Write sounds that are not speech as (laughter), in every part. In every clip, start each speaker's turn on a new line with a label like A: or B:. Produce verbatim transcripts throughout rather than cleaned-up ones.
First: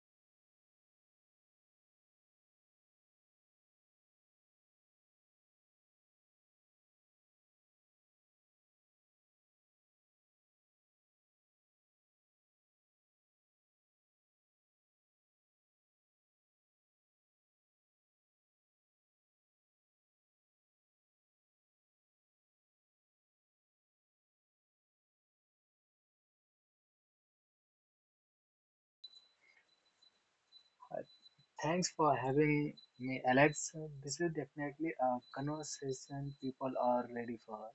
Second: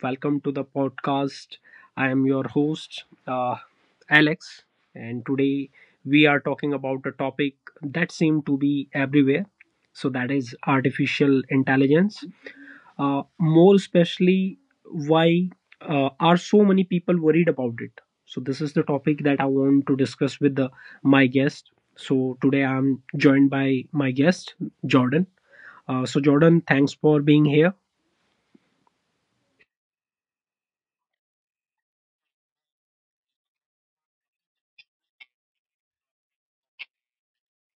A: Welcome to the podcast. I am your host, uh, Alex, and today we are talking about a topic that seems to be everywhere. So, that is artificial intelligence. Uh, more especially, why uh, are so many people worried about it? So, this is the topic that I want to discuss with the, my guest. So, today I'm joined by my guest, Jordan. Uh, so, Jordan, thanks for being here.
B: Uh, Thanks for having me, Alex. This is definitely a conversation people are ready for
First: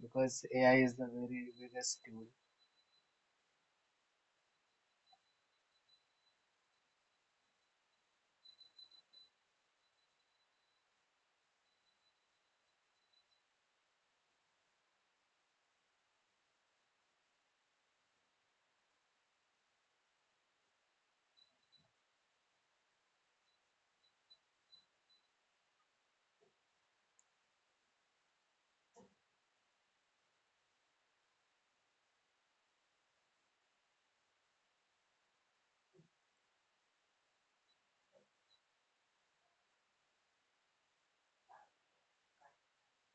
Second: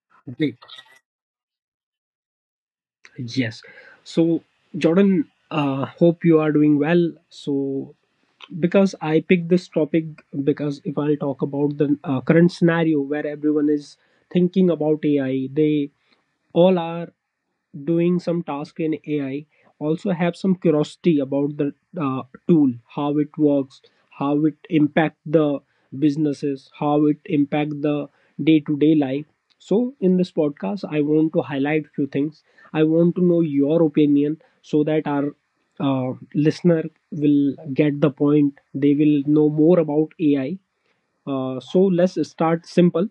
B: because A I is the very biggest tool.
A: Yes. So, Jordan, uh, hope you are doing well. So, because I picked this topic, because if I'll talk about the uh, current scenario where everyone is thinking about A I, they all are doing some task in A I, also have some curiosity about the uh, tool, how it works, how it impact the businesses, how it impact the day-to-day life. So in this podcast, I want to highlight few things. I want to know your opinion so that our uh, listener will get the point. They will know more about A I. Uh, so let's start simple.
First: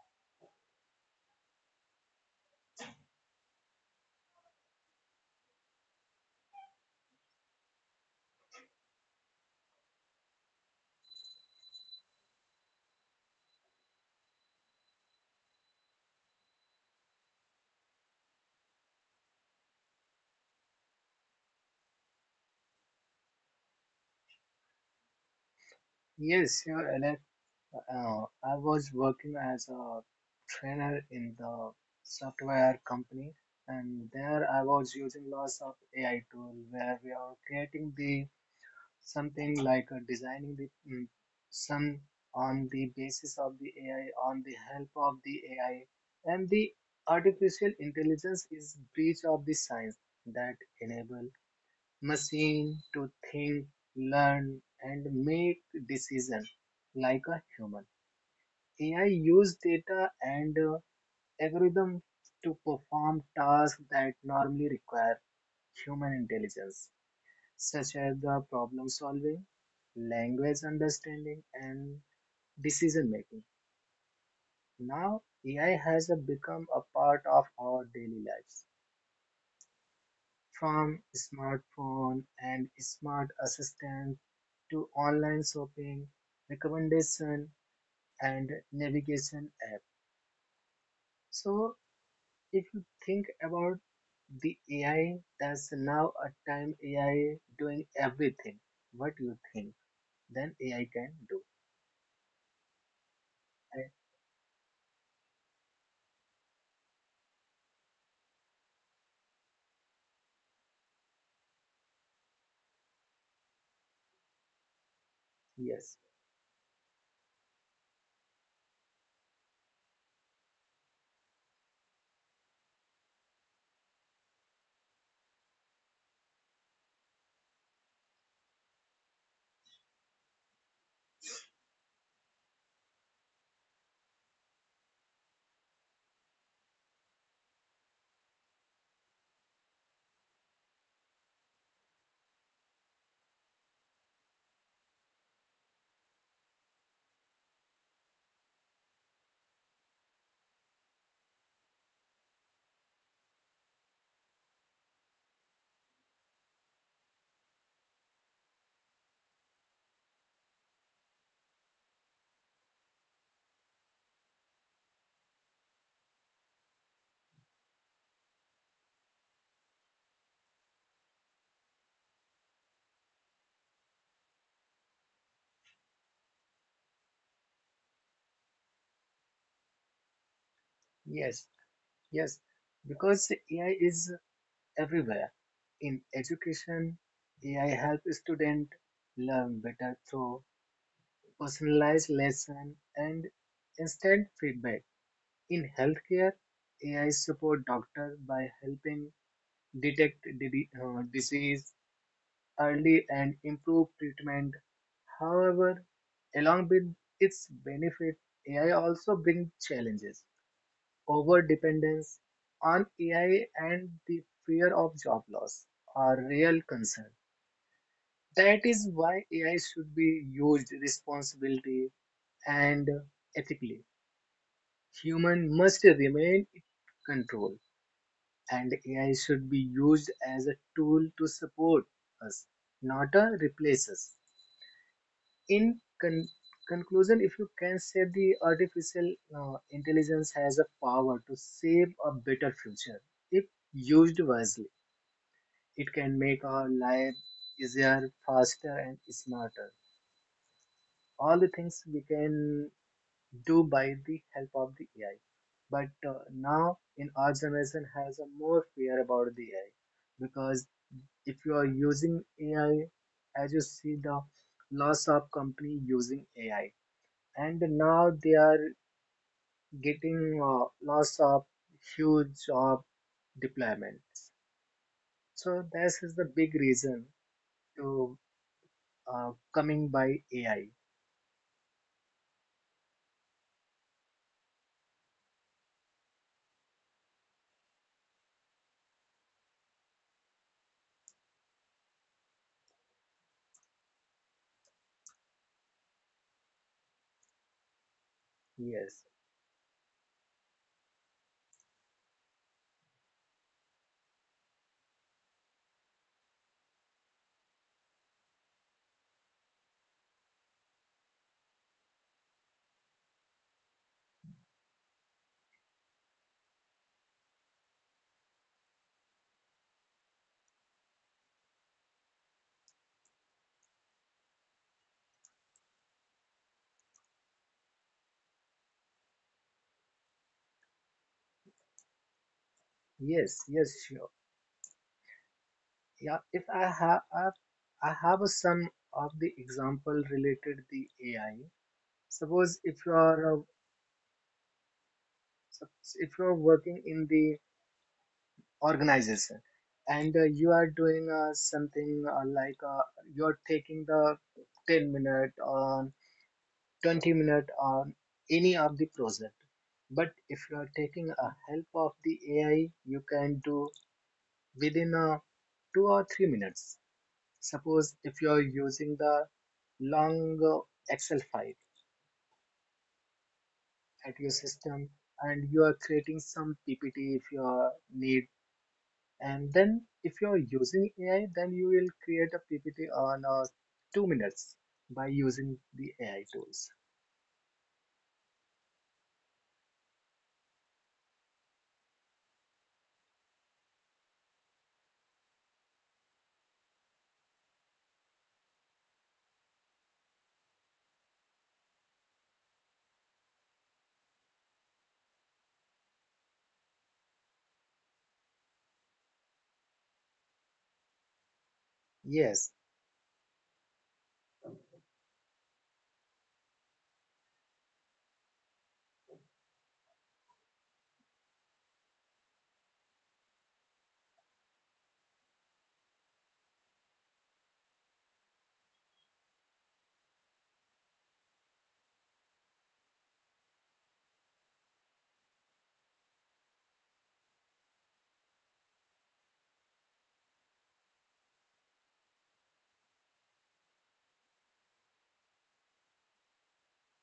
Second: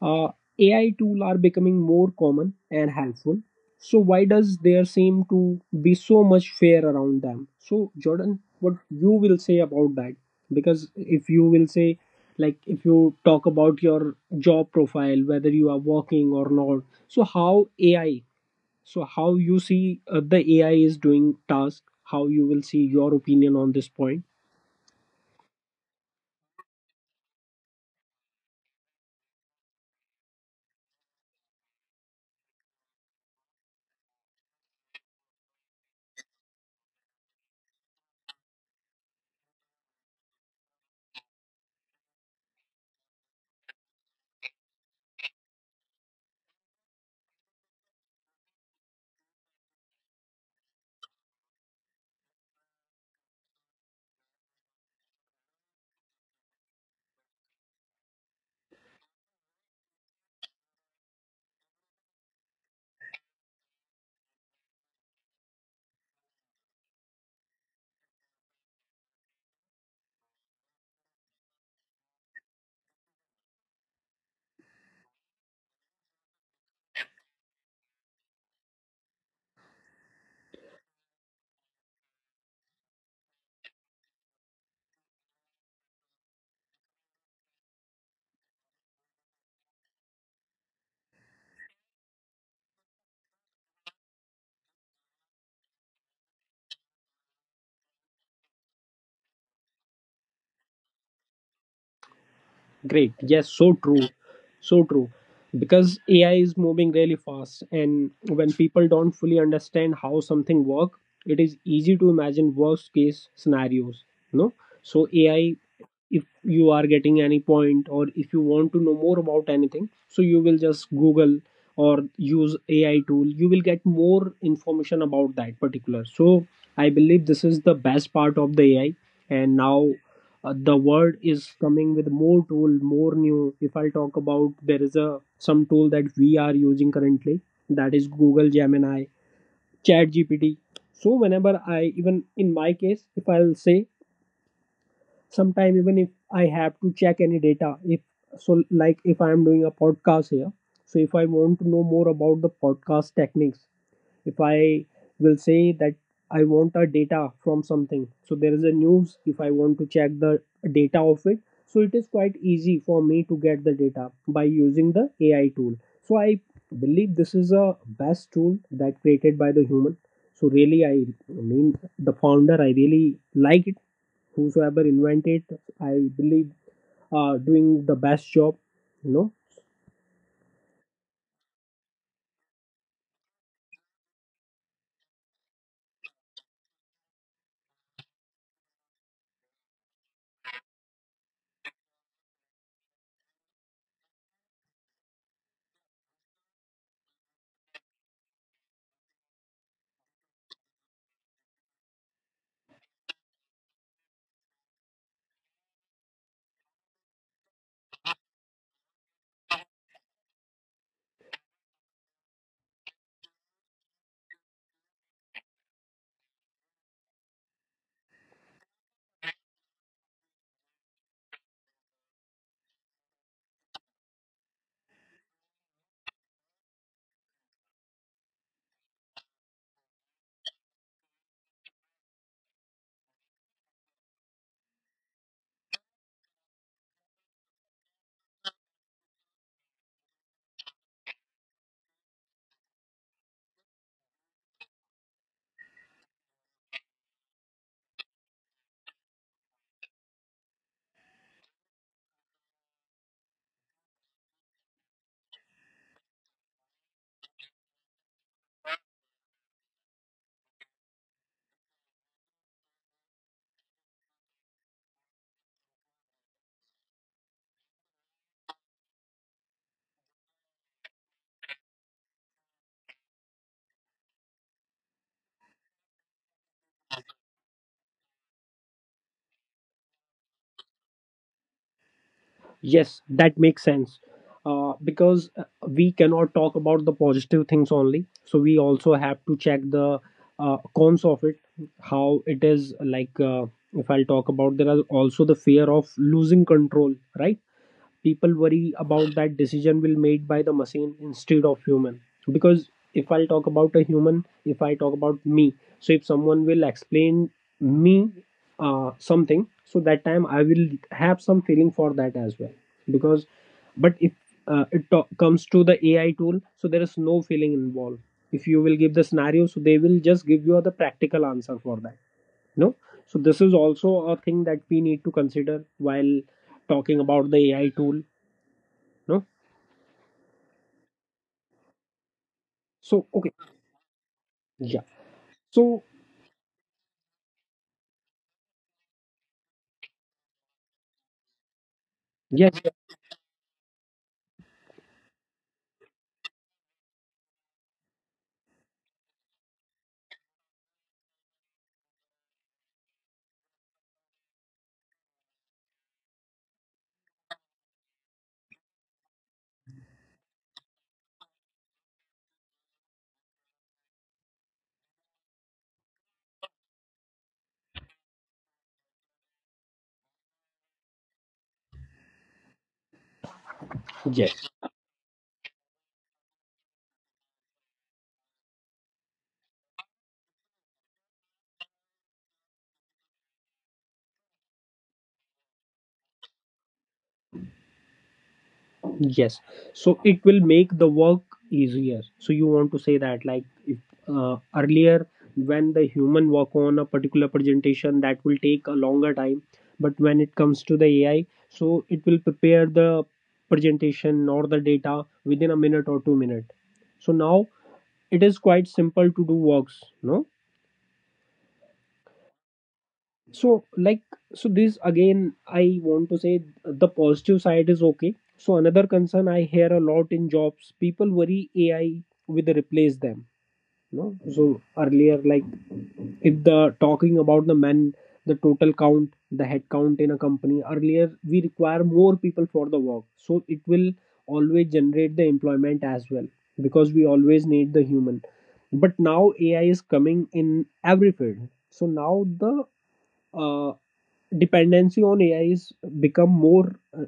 A: Uh, A I tools are becoming more common and helpful. So why does there seem to be so much fear around them? So Jordan, what you will say about that? Because if you will say, like if you talk about your job profile, whether you are working or not, so how A I, so how you see uh, the A I is doing task, how you will see your opinion on this point?
B: Yes, sure, Alex. Uh, I was working as a trainer in the software company, and there I was using lots of A I tool where we are creating the Something like uh, designing the um, some on the basis of the A I, on the help of the A I, and the artificial intelligence is breach of the science that enable machine to think, learn, and make decision like a human. A I use data and uh, algorithm to perform tasks that normally require human intelligence such as the problem solving, language understanding, and decision making. Now, A I has become a part of our daily lives, from smartphone and smart assistant to online shopping, recommendation, and navigation app. So, if you think about the A I, that's now a time A I doing everything. What you think? Then A I can do.
A: Great. Yes, so
B: And
A: true. So true. Because A I is moving really fast, and when people don't fully understand how something work, it is easy to imagine worst case scenarios. No, so A I,
B: yes.
A: if you are getting any point or if you want to know more about anything, so you will just Google or use A I tool. You will get more information about that particular. So I believe this is the best part of the A I, and now uh, the world is coming with more tool, more new. If I'll talk about, there is a some tool that we are using currently, that is Google Gemini, Chat GPT. So whenever I, even in my case, if I'll say sometime, even if I have to check any data, if, so like if I am doing a podcast here, so if I want to know more about the podcast techniques, if I will say that I want a data from something, so there is a news, if I want to check the data of it, so it is quite easy for me to get the data by using the A I tool. So I believe this is a best tool that created by the human. So really I mean the founder, I really like it, whosoever invented, I believe uh, doing the best job you know
B: Yes, yes, because A I is everywhere. In education, A I helps student learn better through personalized lesson and instant feedback. In healthcare, A I support doctor by helping detect di- uh, disease early and improve treatment. However, along with its benefit, A I also brings challenges. Over-dependence on A I and the fear of job loss are real concerns. That is why A I should be used responsibly and ethically. Human must remain in control, and A I should be used as a tool to support us, not a replace us. In con- conclusion, if you can say the artificial uh, intelligence has a power to save a better future if used wisely. It can make our life easier, faster, and smarter. All the things we can do by the help of the A I. But uh, now, in our generation, has a more fear about the A I because if you are using A I, as you see the lots of company using A I, and now they are getting uh, lots of huge job deployments. So this is the big reason to uh, coming by A I.
A: Yes, that makes sense. Uh, because uh, we cannot talk about the positive things only. So we also have to check the uh, cons of it, how it is like. Uh, if I'll talk about, there are also the fear of losing control, right? People worry
B: Yes,
A: about that decision will made by the machine instead of human. Because if I'll talk about a human, if I talk about me, so if someone will explain me uh, something, so that time I will have some feeling for that as well. Because but if uh, it to- comes to the A I tool, so there is no feeling involved. If you will give the scenario, so they will just give you the practical answer for that. No, so this is also a thing that we need to consider while talking about the A I tool. No, so okay.
B: yes, yes, sure.
A: Yeah. So
B: Yeah, if I have, I have I have a some of the example related the A I.
A: yes,
B: Suppose if you are a- sup- if you are working in the organization and uh, you are doing uh, something uh, like uh, you are taking the ten minute or twenty minute on any of the project. But if you are taking a help of the A I, you can do within uh, two or three minutes. Suppose if you're using the long uh, Excel file at your
A: yes,
B: system and you are creating some P P T if you are need, and then if you are using A I, then you will create a P P T on uh, two minutes by using the A I tools.
A: yes, so it will make the work easier. So you want to say that, like if, uh, earlier when the human work on a particular presentation, that will take a longer time. But when it comes to the A I, so it will prepare the presentation or the data within a minute or two minutes. So now it is quite simple to do works. No,
B: Yes,
A: so like, so this again I want to say the positive side is okay. So another concern I hear a lot in jobs, people worry A I will replace them. No, so earlier like, if the talking about the men, the total count, the head count in a company, earlier we require more people for the work, so it will always generate the employment as well, because we always need the human. But now A I is coming in every field. So now the uh, dependency on A I is become more uh,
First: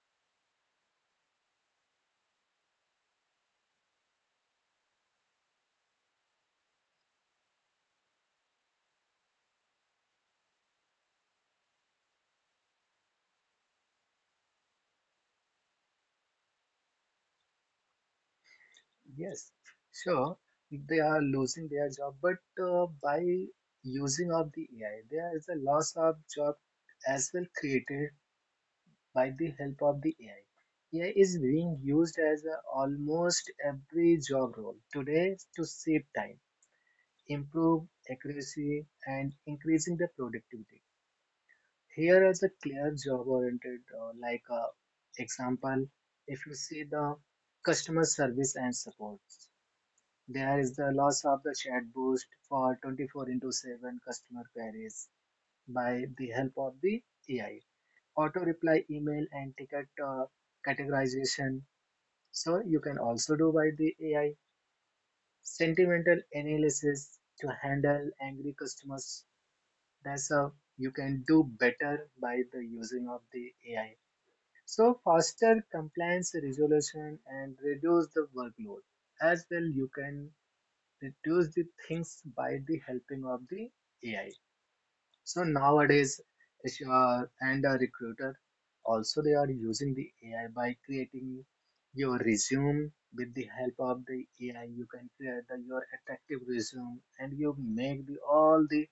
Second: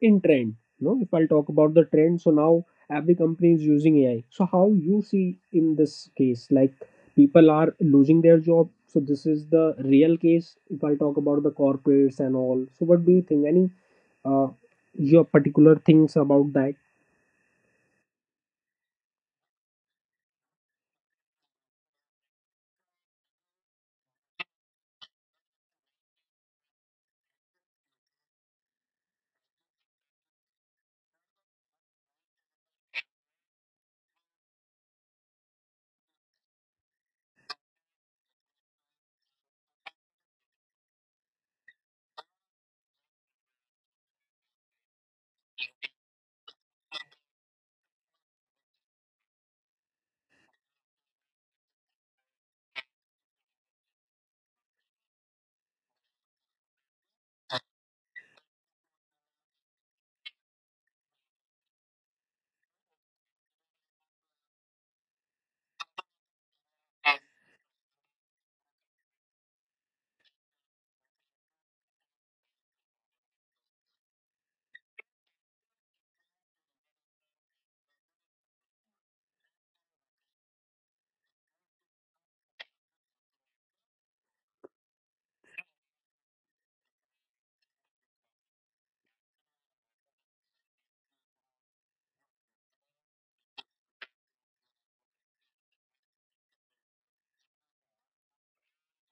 A: in trend. You know, if I'll talk about the trend, so now every company is using A I. So how you see in this case, like people are losing their job. So this is the real case. If I'll talk about the corporates and all, so what do you think? Any uh, your particular things about that?
B: yes, sure. They are losing their job, but uh, by using of the A I, there is a loss of job as well created by the help of the A I. A I is being used as a, almost every job role today to save time, improve accuracy, and increasing the productivity. Here is a clear job-oriented, uh, like uh, example, if you see the customer service and support, there is the loss of the chat boost for twenty-four into seven customer queries by the help of the A I. Auto reply email and ticket uh, categorization. So you can also do by the A I sentimental analysis to handle angry customers. That's how you can do better by the using of the A I. So faster compliance resolution and reduce the workload. As well, you can reduce the things by the helping of the A I. So nowadays, if you are and a recruiter also they are using the A I by creating your resume with the help of the A I. You can create the, your attractive resume and you make the, all the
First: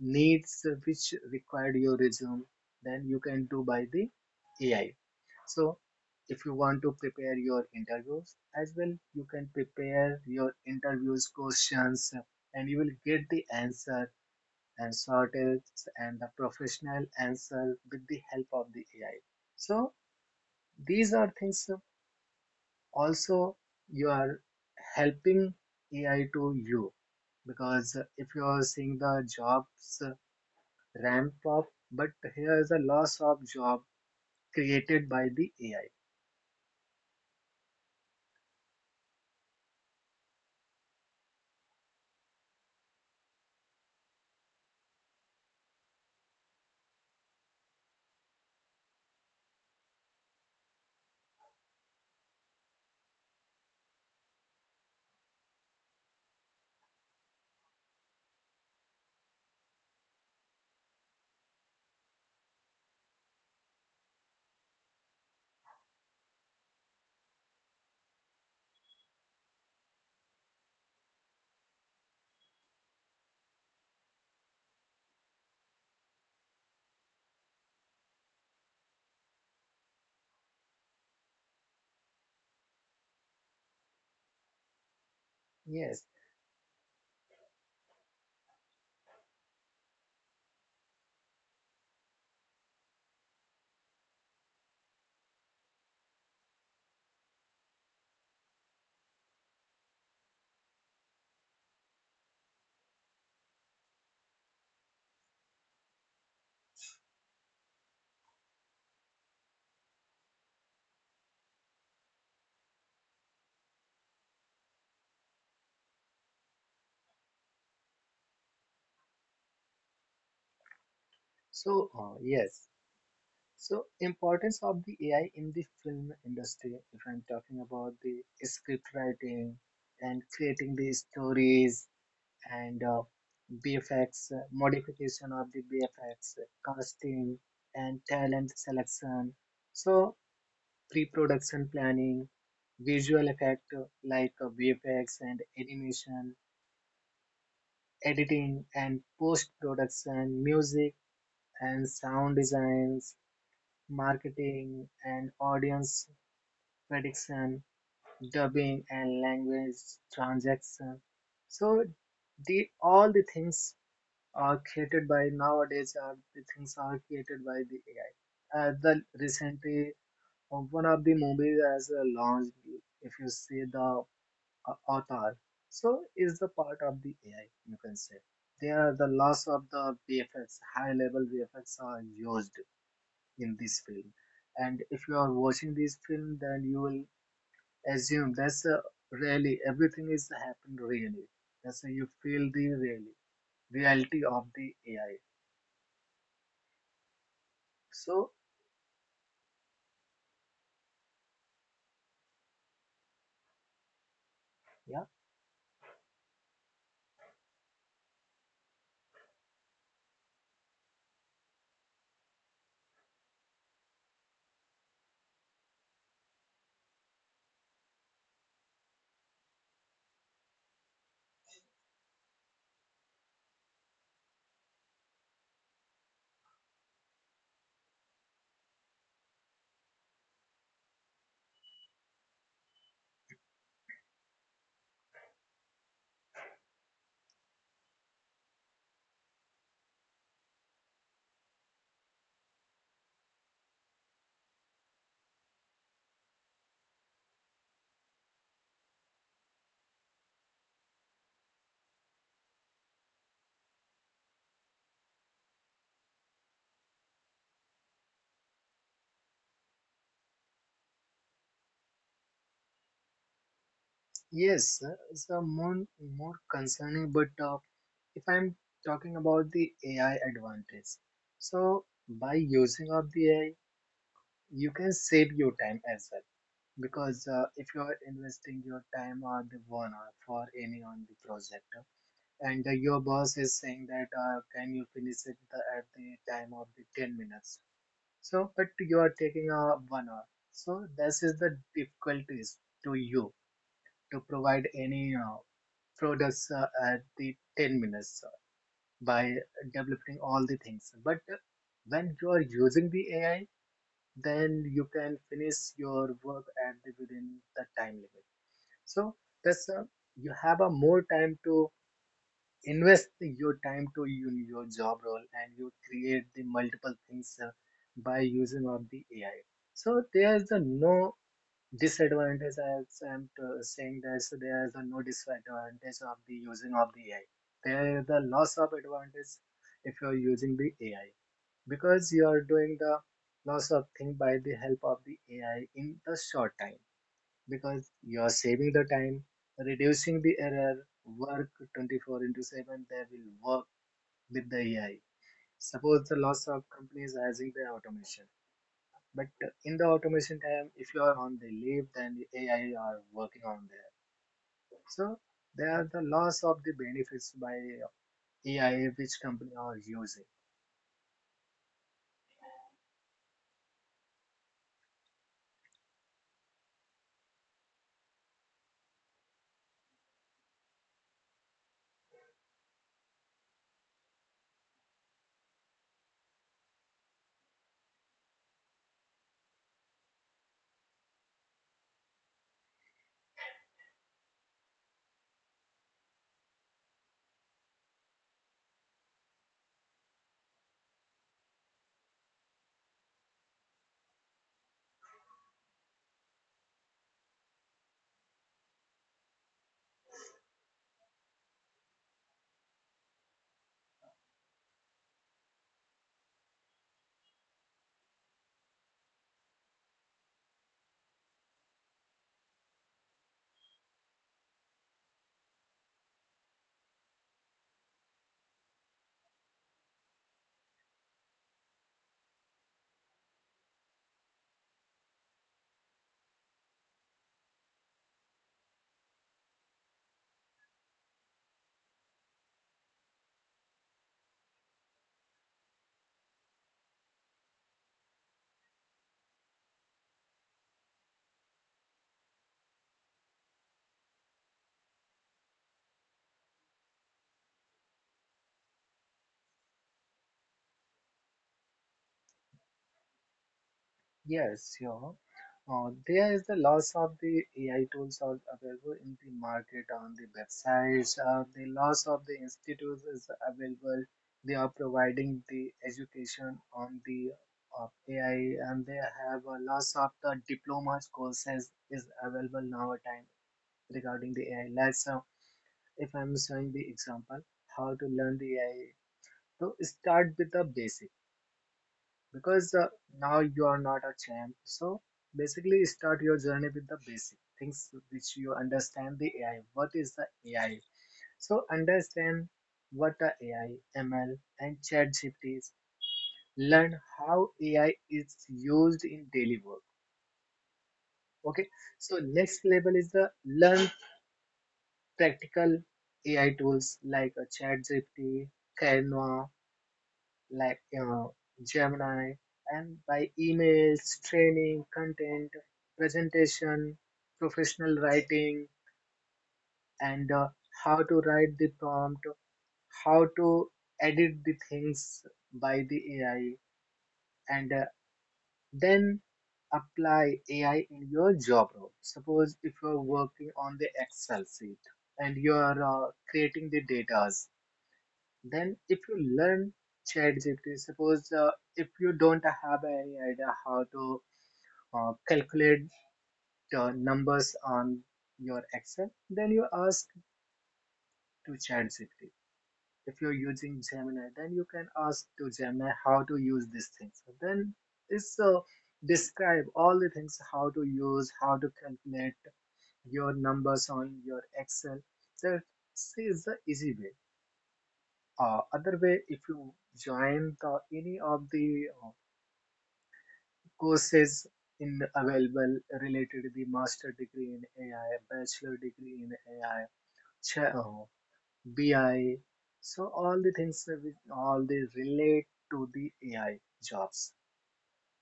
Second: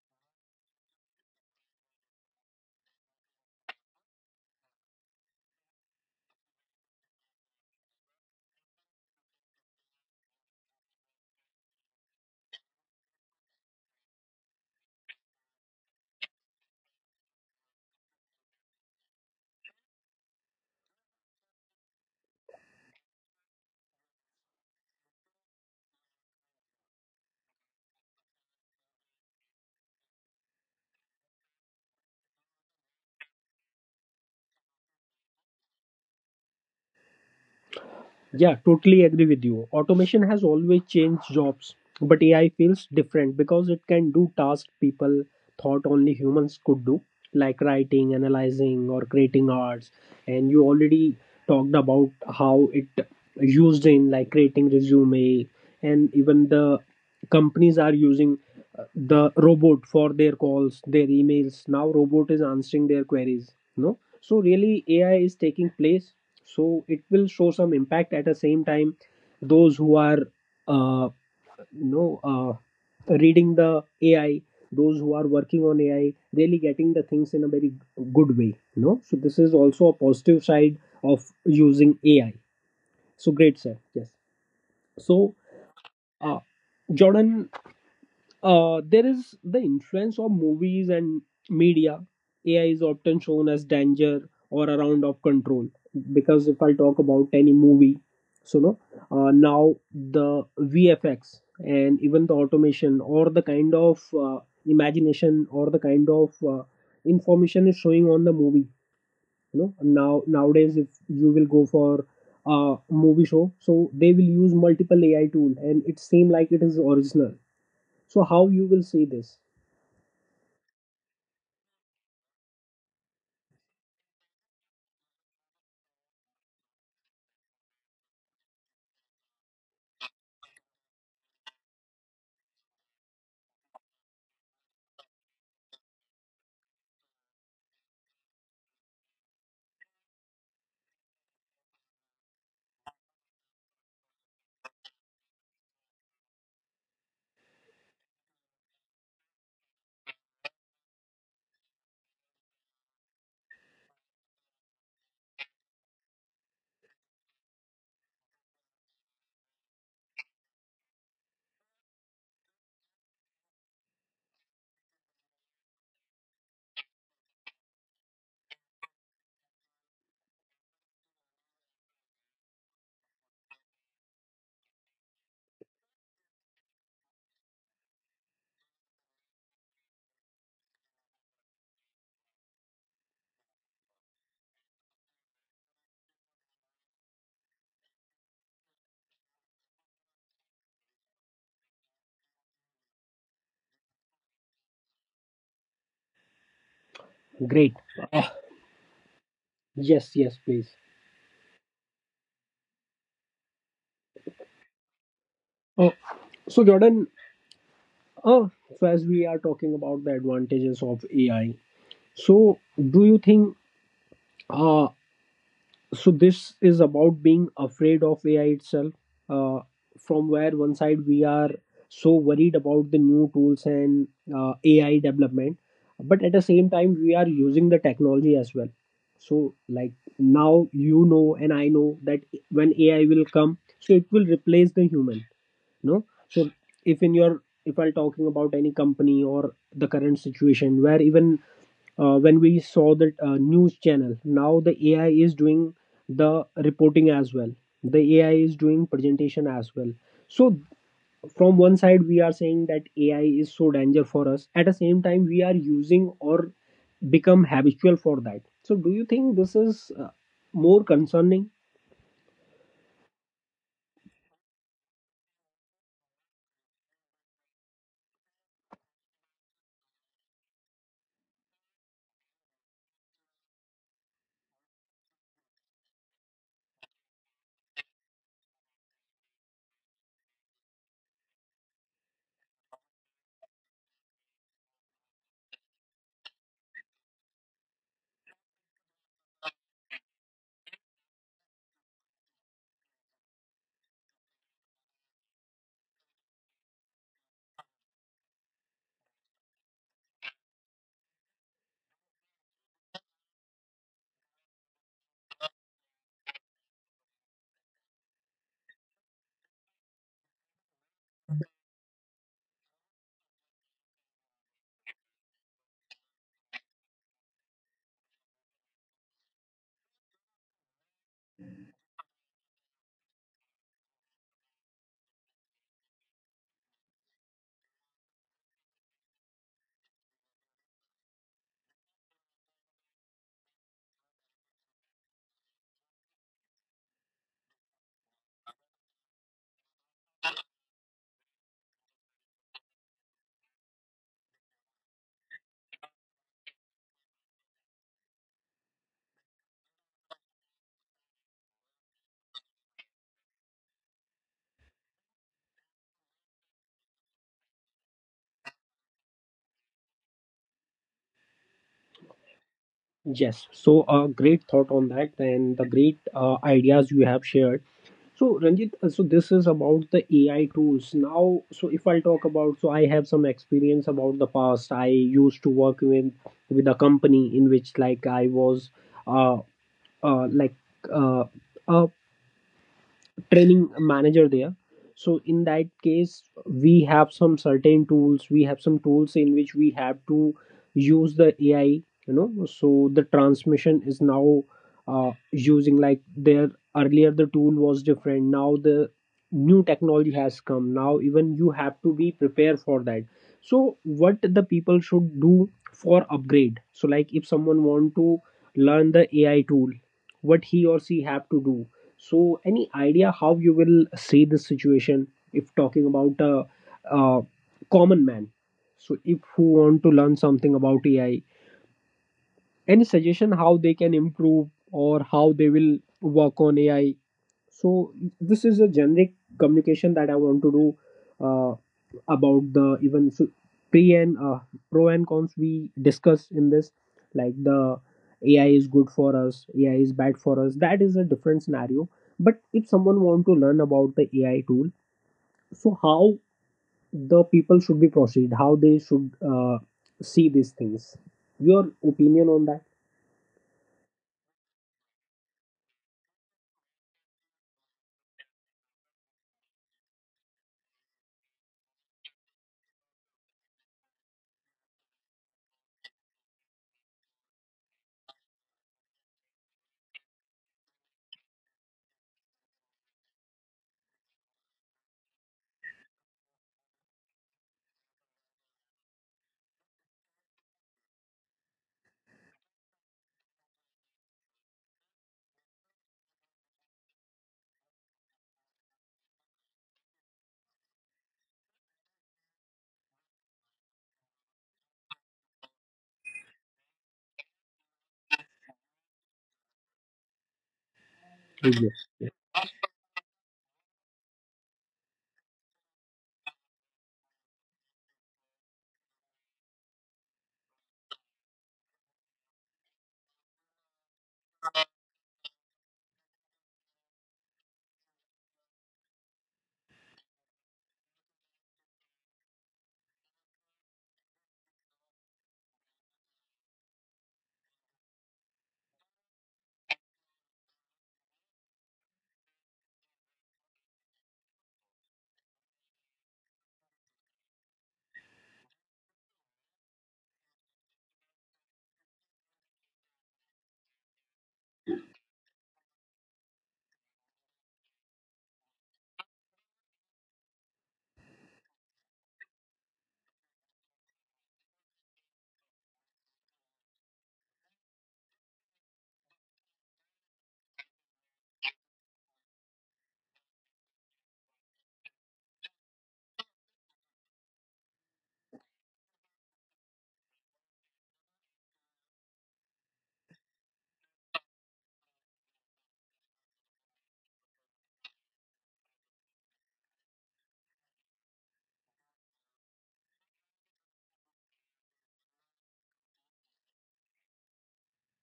B: needs which required your resume. Then you can do by the A I. So if you want to prepare your interviews as well, you can prepare your interviews questions and you will get the answer and sort it and the professional answer with the help of the A I. So these are things also you are helping A I to you because if you are seeing the jobs ramp up, but here is a loss of job created by the A I.
A: Yeah, totally agree with you. Automation has always changed jobs, but A I feels different because it can do tasks people thought only humans could do, like writing, analyzing, or creating arts. And you already talked about how it used in like creating resume, and even the companies are using uh, the robot for their calls, their emails. Now robot is answering their queries. No, so really A I is taking place, so it will show some impact. At the same time, those who are uh, you know uh, reading the A I, those who are working on A I, really getting the things in a very good way you know so this is also a positive side of using A I. So great, sir. Yes. So
B: Yes.
A: uh, Jordan, uh, there is the influence of movies and media. A I is often shown as danger or around of control, because if I talk about any movie, so no, uh, now the V F X and even the automation or the kind of uh, imagination or the kind of uh, information is showing on the movie. You know now nowadays if you will go for a movie show, so they will use multiple A I tool and it seem like it is original. So how you will see this?
B: So uh, yes. So importance of the A I in the film industry. If I'm talking about the script writing and creating the stories and uh, B F X uh, modification of the B F X, casting and talent selection. So pre-production planning, visual effect uh, like uh, V F X and animation, editing and post-production, music and sound designs, marketing and audience prediction, dubbing and language transaction. So the all the things are created by nowadays are the things are created by the A I. Uh, the recently uh, one of the movies has uh, launched. If you see the uh, Avatar, so is the part of the A I. You can say there are the loss of the V F X. High level V F X are used in this film, and if you are watching this film, then you will assume that's uh, really everything is happened really. That's uh, You feel the really reality of the A I.
A: Great.
B: So
A: Ah, yes, yes, please.
B: Yeah.
A: Uh, so Jordan, uh, so as we are talking about the advantages of A I, so do you think uh, so this is about being afraid of A I itself. uh, from where one side we are so worried about the new tools and uh, A I development, but at the same time we are using the technology as well. So like now, you know and I know that when A I will come, so it will replace the human. No, so if in your if I'm talking about any company or the current situation where even uh, when we saw the uh, news channel, now the A I is doing the reporting as well, the A I is doing presentation as well. So from one side we are saying that A I is so danger for us, at the same time we are using or become habitual for that. So do you think this is uh, more concerning?
B: Yes, uh, it's a more more concerning. But uh, if I'm talking about the A I advantage, so by using of the A I, you can save your time as well. Because uh, if you are investing your time or the one hour for any on the project, uh, and uh, your boss is saying that uh, can you finish it the, at the time of the ten minutes? So, but you are taking uh, one hour. So this is the difficulties to you to provide any uh, products uh, at the ten minutes uh, by developing all the things. But uh, when you are using the A I, then you can finish your work at the, within the time limit. So that's uh, you have a more time to invest your time to you, your job role and you create the multiple things uh, by using of the A I. So there's a no Disadvantage, as I'm uh, saying, that there's a no disadvantage of the using of the A I. There is the loss of advantage if you're using the A I because you are doing the loss of thing by the help of the A I in the short time because you are saving the time, reducing the error, work twenty-four into seven. They will work with the A I. Suppose the loss of companies are using the automation but in the automation time, if you are on the leave, then the A I are working on there. So there are the loss of the benefits by A I which company are using.
A: Yes, so a great thought on that and the great uh, ideas you have shared. So Ranjit, uh, so this is about the A I tools. Now, so if I'll talk about, so I have some experience about the past. I used to work with with a company in which like I was, uh, uh like uh, a training manager there. So in that case we have some certain tools, we have some tools in which we have to use the A I. You know, so the transmission is now uh, using, like there earlier the tool was different, now the new technology has come, now even you have to be prepared for that. So what the people should do for upgrade? So like if someone want to learn the A I tool, what he or she have to do? So any idea how you will see this situation, if talking about a, a common man, so if who want to learn something about A I, any suggestion how they can improve or how they will work on A I? So this is a generic communication that I want to do uh, about the even so pre and uh, pro and cons we discuss in this, like the A I is good for us, A I is bad for us. That is a different scenario. But if someone want to learn about the A I tool, so how the people should be proceed, how they should uh, see these things. Your opinion on that?
B: Yes, you know, uh, there is the loss of the A I tools are available in the market on the websites. Uh, the loss of the institutes is available. They are providing the education on the of A I, and they have a loss of the diplomas courses is available now time regarding the A I. Let's uh, If I'm showing the example how to learn the A I. So start with the basic because uh, now you are not a champ. So basically start your journey with the basic things which you understand the A I. What is the A I? So understand what the A I, M L, and ChatGPT is. Learn how A I is used in daily work. Okay. So
A: Yes.
B: next level is the learn practical A I tools like uh, ChatGPT, Canva, like uh, Gemini, and by emails, training, content, presentation, professional writing, and uh, how to write the prompt, how to edit the things by the A I, and uh, then apply A I in your job role. Suppose if you're working on the Excel sheet and you're uh, creating the data. Then if you learn ChatGPT, suppose uh, if you don't have any idea how to uh, calculate the numbers on your Excel, then you ask to ChatGPT. If you're using Gemini, then you can ask to Gemini how to use these things. So then it's uh, describe all the things how to use, how to calculate your numbers on your Excel. That is the easy way uh, other way if you join the any of the uh, courses in available related the master degree in A I, bachelor degree in A I, cha- oh, B I. So all the things all they relate to the A I jobs.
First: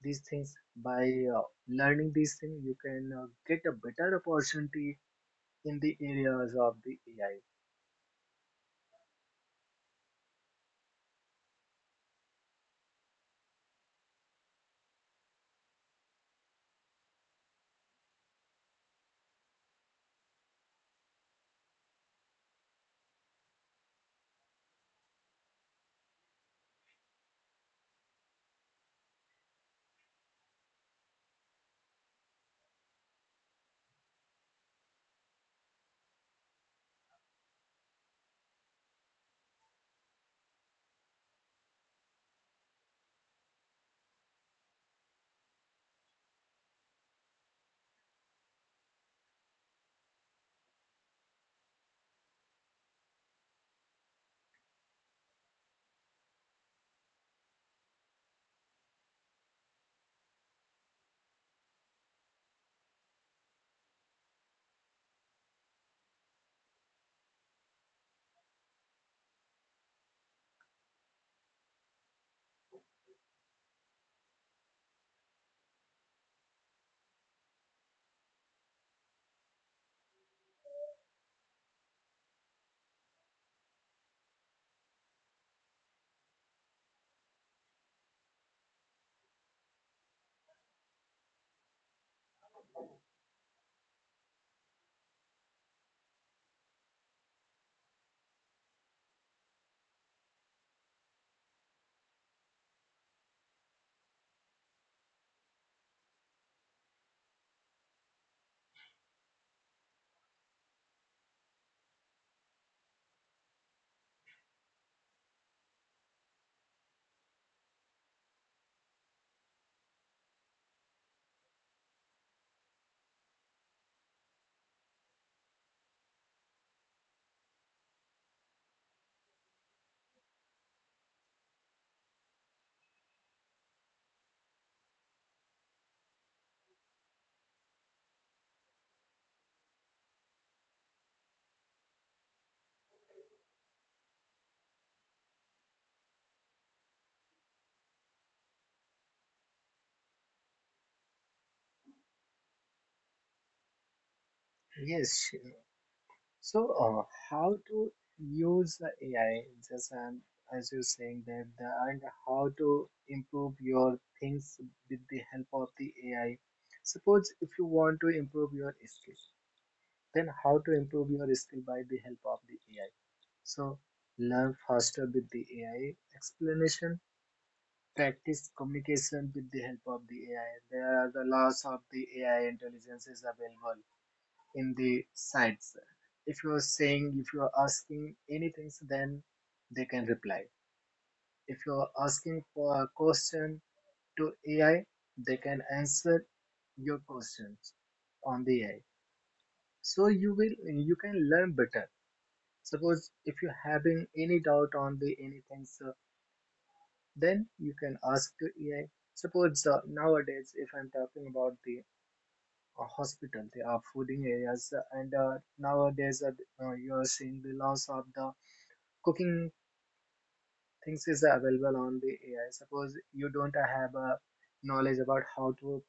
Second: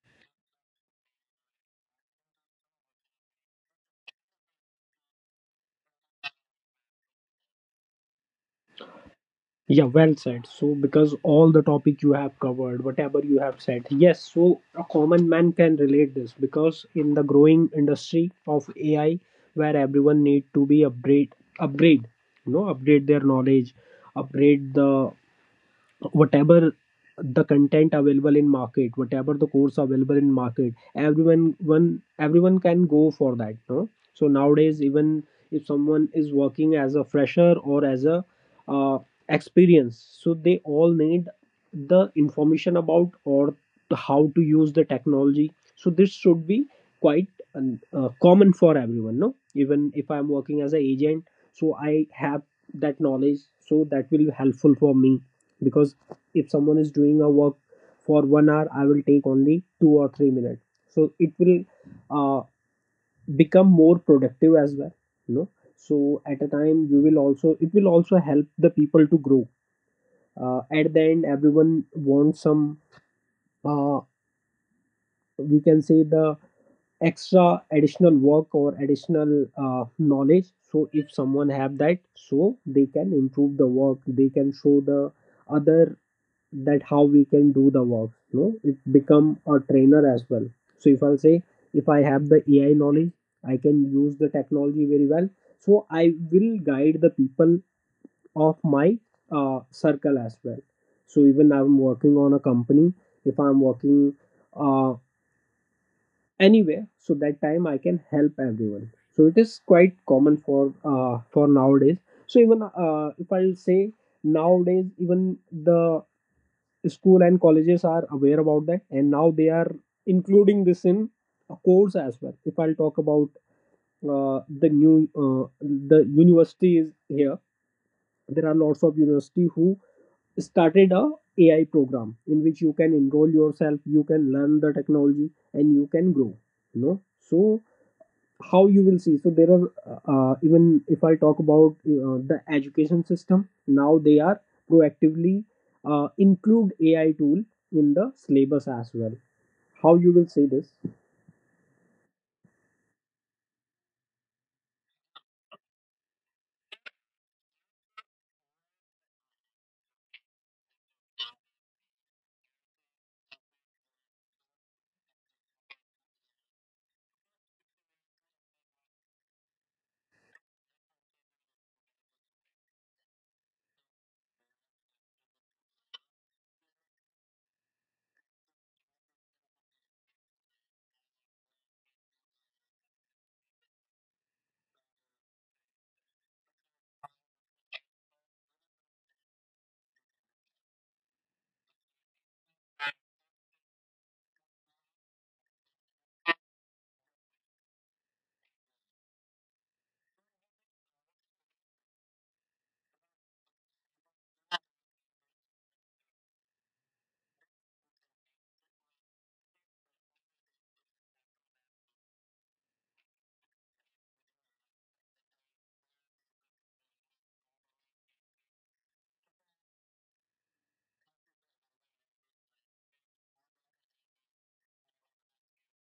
B: These things by uh, learning these things, you can uh, get a better opportunity in the areas of the A I.
A: Yeah, well said. So, because all the topic you have covered, whatever you have said, yes, so a common man can relate this because in the growing industry of A I, where everyone need to be upgrade, upgrade, you know, upgrade their knowledge, upgrade the whatever the content available in market, whatever the course available in market, everyone, one, everyone can go for that. No? So nowadays, even if someone is working as a fresher or as a uh, experience, so they all need the information about, or the how to use the technology. So this should be quite um, uh, common for everyone, no? Even if I'm working as an agent, so I have that knowledge, so that will be helpful for me. Because if someone is doing a work for one hour, I will take only two or three minutes. So it will uh, become more productive as well, you know so at a time you will also, it will also help the people to grow. Uh, at the end, everyone wants some uh, we can say the extra additional work or additional uh, knowledge. So if someone have that, so they can improve the work, they can show the other that how we can do the work, no? It become a trainer as well. So if I'll say, if I have the A I knowledge, I can use the technology very well, so I will guide the people of my uh, circle as well. So even I'm working on a company, if I'm working uh, anywhere, so that time I can help everyone. So it is quite common for uh, for nowadays. So even, uh, if I'll say, nowadays even the school and colleges are aware about that, and now they are including this in a course as well. If I'll talk about uh, the new uh, the university is here, there are lots of university who started a AI program in which you can enroll yourself, you can learn the technology, and you can grow, you know. So how you will see? So there are uh, even if I talk about uh, the education system, now they are proactively uh, include A I tool in the syllabus as well. How you will say this?
B: Yes, so, uh, how to use the A I, just um, as you're saying that, the, and how to improve your things with the help of the A I. Suppose if you want to improve your skill, then how to improve your skill by the help of the A I. So, learn faster with the A I. Explanation, practice communication with the help of the A I. There are the lots of the A I intelligences available in the sites. If you are saying, if you are asking anything, so then they can reply. If you are asking for a question to A I, they can answer your questions on the A I. So you will you can learn better. Suppose if you're having any doubt on the anything, so then you can ask the A I. Suppose uh, nowadays, if I'm talking about the uh, hospital, they are flooding areas, uh, and uh, nowadays uh, uh, you are seeing the loss of the cooking things is available on the A I. Suppose you don't have a knowledge about how to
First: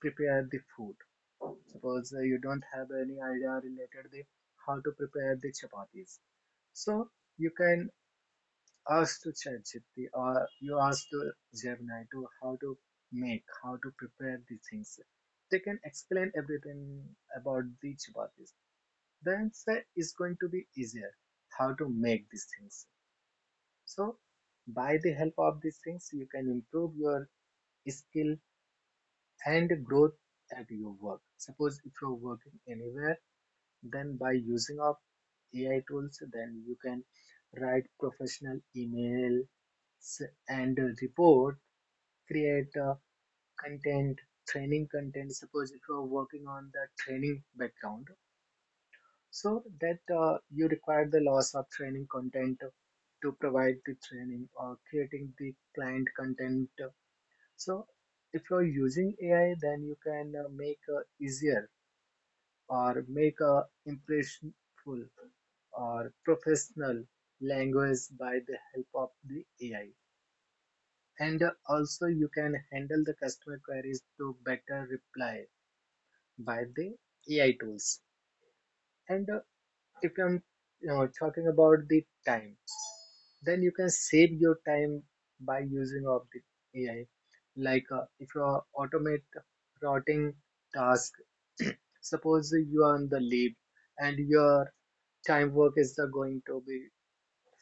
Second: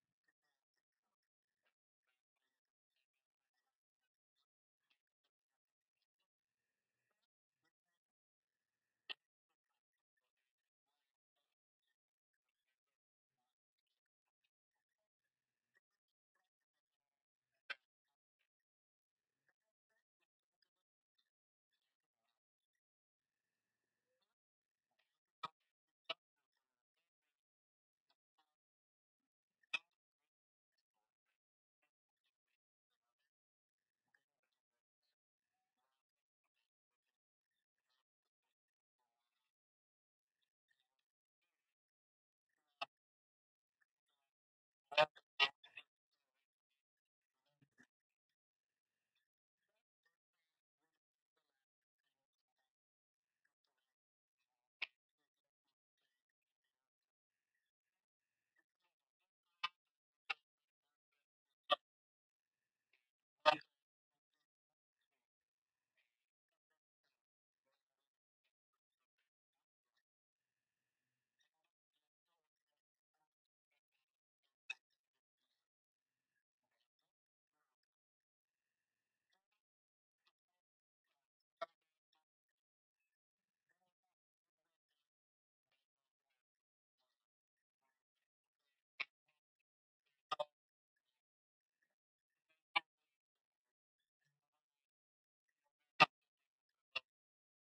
B: prepare the food. Suppose uh, you don't have any idea related the how to prepare the chapatis. So you can ask to ChatGPT or you ask to Gemini to how to make, how to prepare the things. They can explain everything about the chapatis. Then it's going to be easier how to make these things. So by the help of these things, you can improve your skill and growth at your work. Suppose if you're working anywhere, then by using of A I tools, then you can write professional emails and report, create uh, content, training content. Suppose if you're working on the training background, so that uh, you require the loss of training content to provide the training or creating the client content. So if you're using A I, then you can uh, make uh, easier or make a impressionful or professional language by the help of the A I. And uh, also you can handle the customer queries to better reply by the A I tools. And uh, if I'm you know, talking about the time, then you can save your time by using of the A I. Like uh, if you are automate routing task, (clears throat) suppose you are on the leave and your time work is the going to be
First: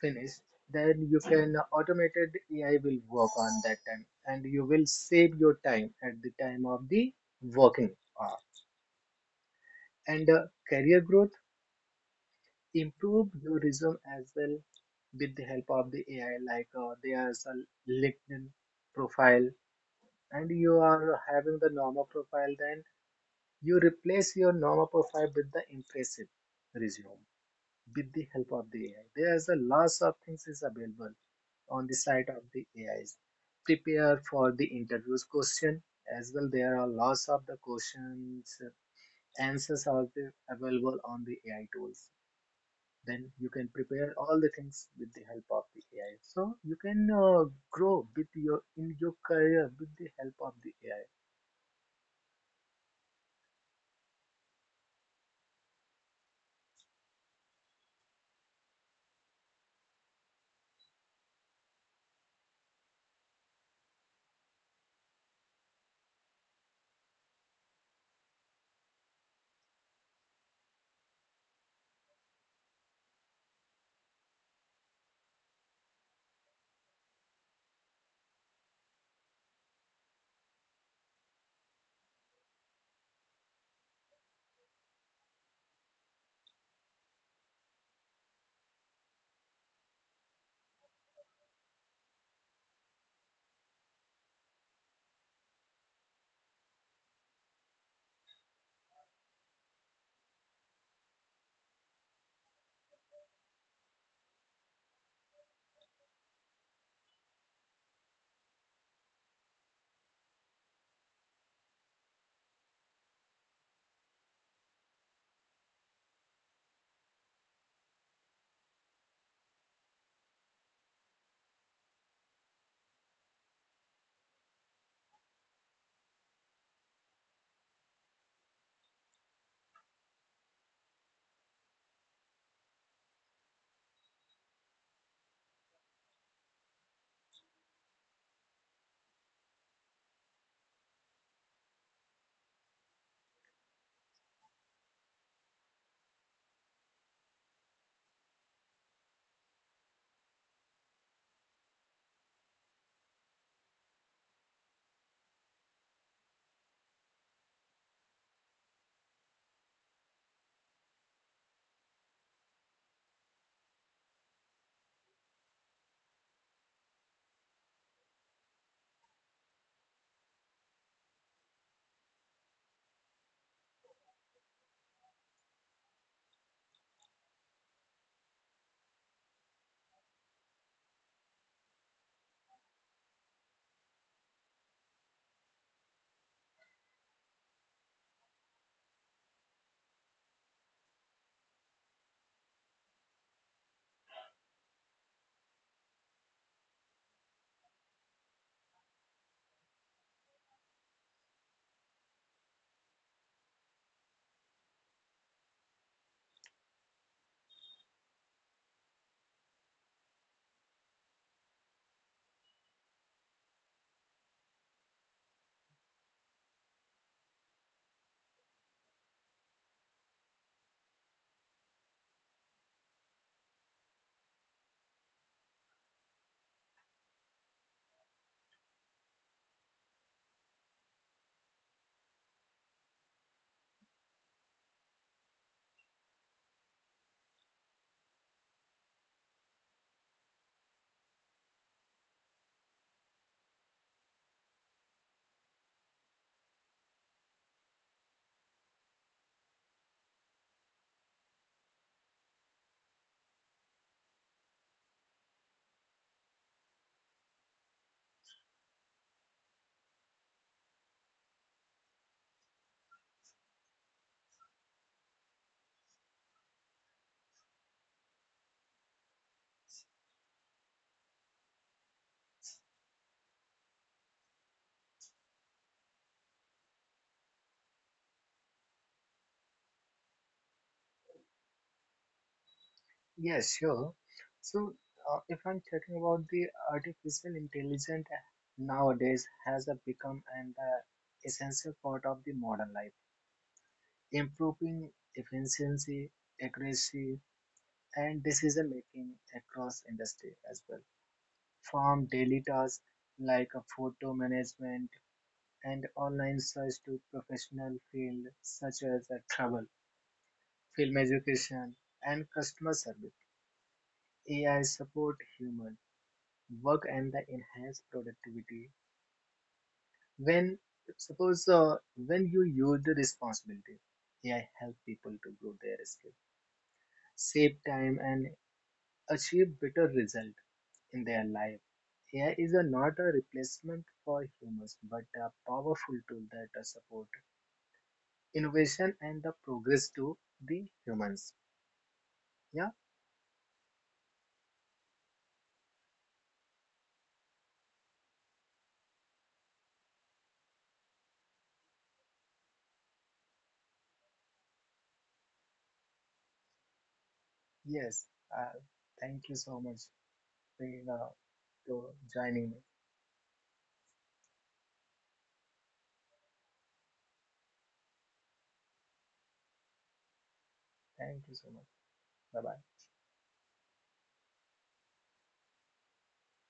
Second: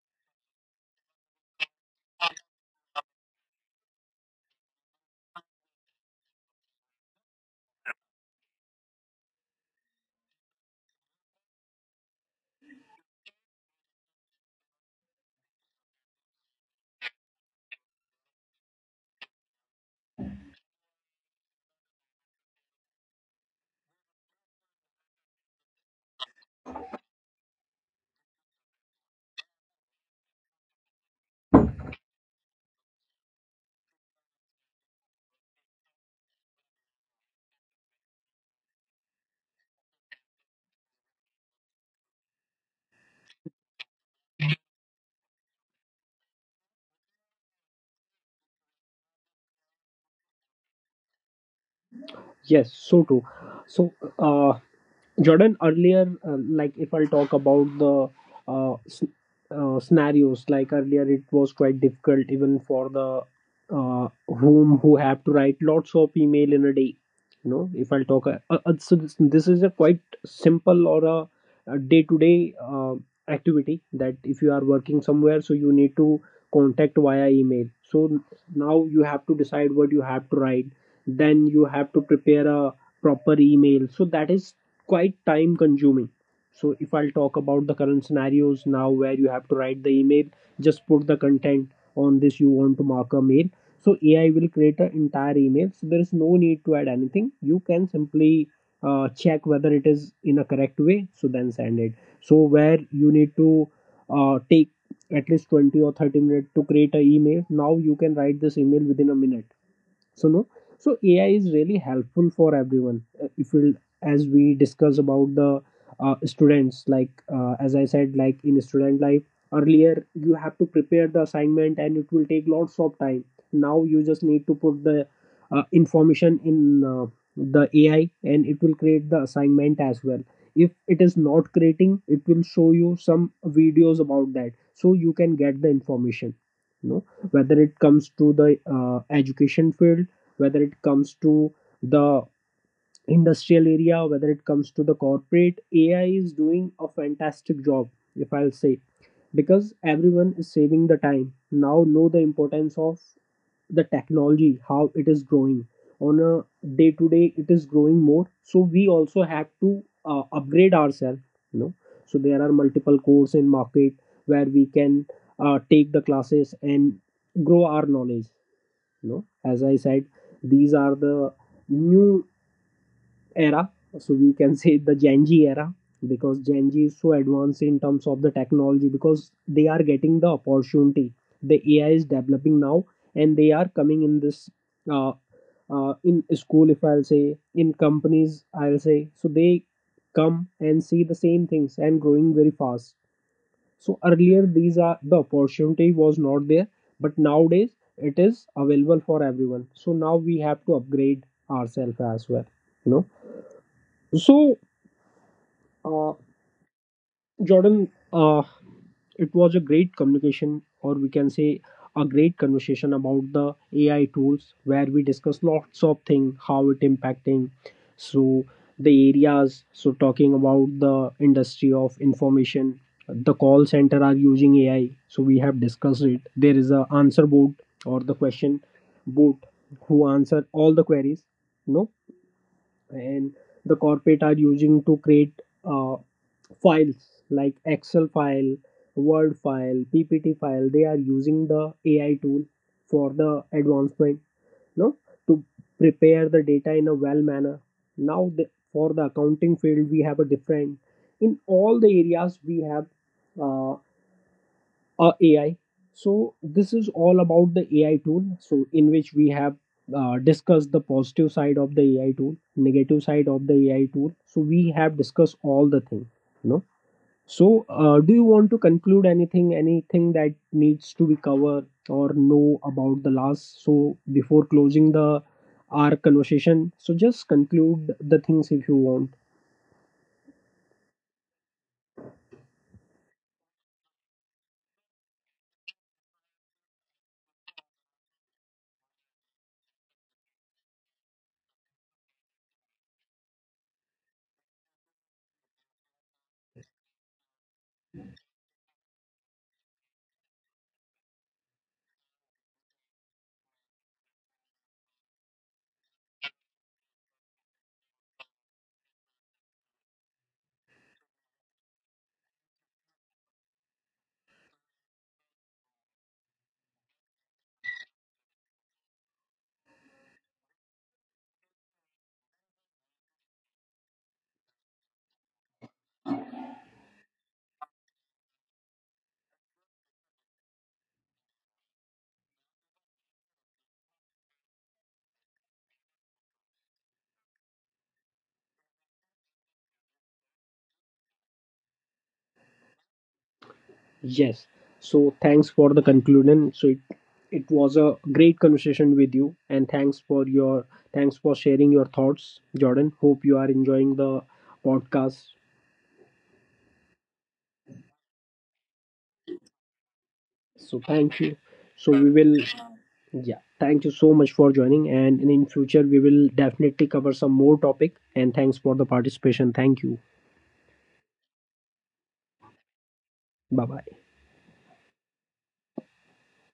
B: finished, then you can automated A I will work on that time and you will save your time at the time of the working hour. And uh, career growth improve your resume as well with the help of the A I. Like uh, there's a LinkedIn profile, and you are having the normal profile, then you replace your normal profile with the impressive resume with the help of the A I. There's a lots of things is available on the side of the A Is. Prepare for the interviews question as well. There are lots of the questions answers are the- available on the A I tools, then you can prepare all the things with the help of the A I. So you can uh, grow with your in your career with the help of the A I.
A: Yes, so true. So uh, Jordan, earlier, uh, like if I'll talk about the uh, s- uh, scenarios, like earlier, it was quite difficult even for the uh, whom who have to write lots of email in a day. You know, if I'll talk, uh, uh, so this, this is a quite simple or a day to day activity that if you are working somewhere, so you need to contact via email. So now you have to decide what you have to write, then you have to prepare a proper email, so that is quite time consuming. So if I'll talk about the current scenarios, now where you have to write the email, just put the content on this you want to mark a mail, so A I will create an entire email. So there is no need to add anything, you can simply uh, check whether it is in a correct way, so then send it. So where you need to uh, take at least twenty or thirty minutes to create an email, now you can write this email within a minute. So no, so AI is really helpful for everyone. Uh, if we, as we discuss about the uh, students, like uh, as I said, like in student life, earlier you have to prepare the assignment and it will take lots of time. Now you just need to put the uh, information in uh, the AI, and it will create the assignment as well. If it is not creating, it will show you some videos about that, so you can get the information. No, whether it comes to the uh, education field, whether it comes to the industrial area, whether it comes to the corporate, A I is doing a fantastic job, if I'll say, because everyone is saving the time. Now know the importance of the technology, how it is growing. On a day to day, it is growing more. So we also have to uh, upgrade ourselves. You know, so there are multiple courses in market where we can uh, take the classes and grow our knowledge. You know, as I said, these are the new era. So we can say the Gen Z era, because Gen Z is so advanced in terms of the technology, because they are getting the opportunity. The A I is developing now, and they are coming in this uh, uh, in school, if I'll say, in companies, I'll say. So they come and see the same things and growing very fast. So earlier, these are the opportunity was not there, but nowadays it is available for everyone. So now we have to upgrade ourselves as well. You know, so, uh, Jordan, uh, it was a great communication, or we can say a great conversation about the A I tools, where we discuss lots of things, how it impacting, so the areas. So talking about the industry of information, the call center are using A I. So we have discussed it. There is a answer board or the question board who answer all the queries. No, and the corporate are using to create uh, files like excel file, word file, ppt file, they are using the AI tool for the advancement, no, to prepare the data in a well manner. Now the, for the accounting field we have a different, in all the areas we have uh, uh, A I. So this is all about the A I tool. So in which we have uh, discussed the positive side of the A I tool, negative side of the A I tool. So we have discussed all the thing, you know. So uh, do you want to conclude anything? Anything that needs to be covered or know about the last? So before closing the our conversation, so just conclude the things if you want.
B: Yes, sure. So uh, if I'm talking about the artificial intelligence, uh, nowadays has uh, become an uh, essential part of the modern life, improving efficiency, accuracy, and decision making across industry as well. From daily tasks like uh, photo management and online search to professional fields such as uh, travel, film education, and customer service. A I support human work and the enhance productivity. When suppose uh, when you use the responsibility, A I help people to grow their skill, save time, and achieve better result in their life. A I is a, not a replacement for humans, but a powerful tool that uh, support innovation and the progress to the humans. Yeah,
A: Yes. So thanks for the conclusion. So it, it was a great conversation with you, and thanks for your, thanks for sharing your thoughts, Jordan. Hope you are enjoying the podcast.
B: yes. Uh, thank you so much,
A: So
B: Prerna,
A: thank you. So
B: for
A: we will,
B: joining me.
A: yeah, thank you so much for joining, and in future we will definitely cover some more topic, and thanks for the participation. Thank you.
B: Thank you so much. Bye bye.
A: Bye bye.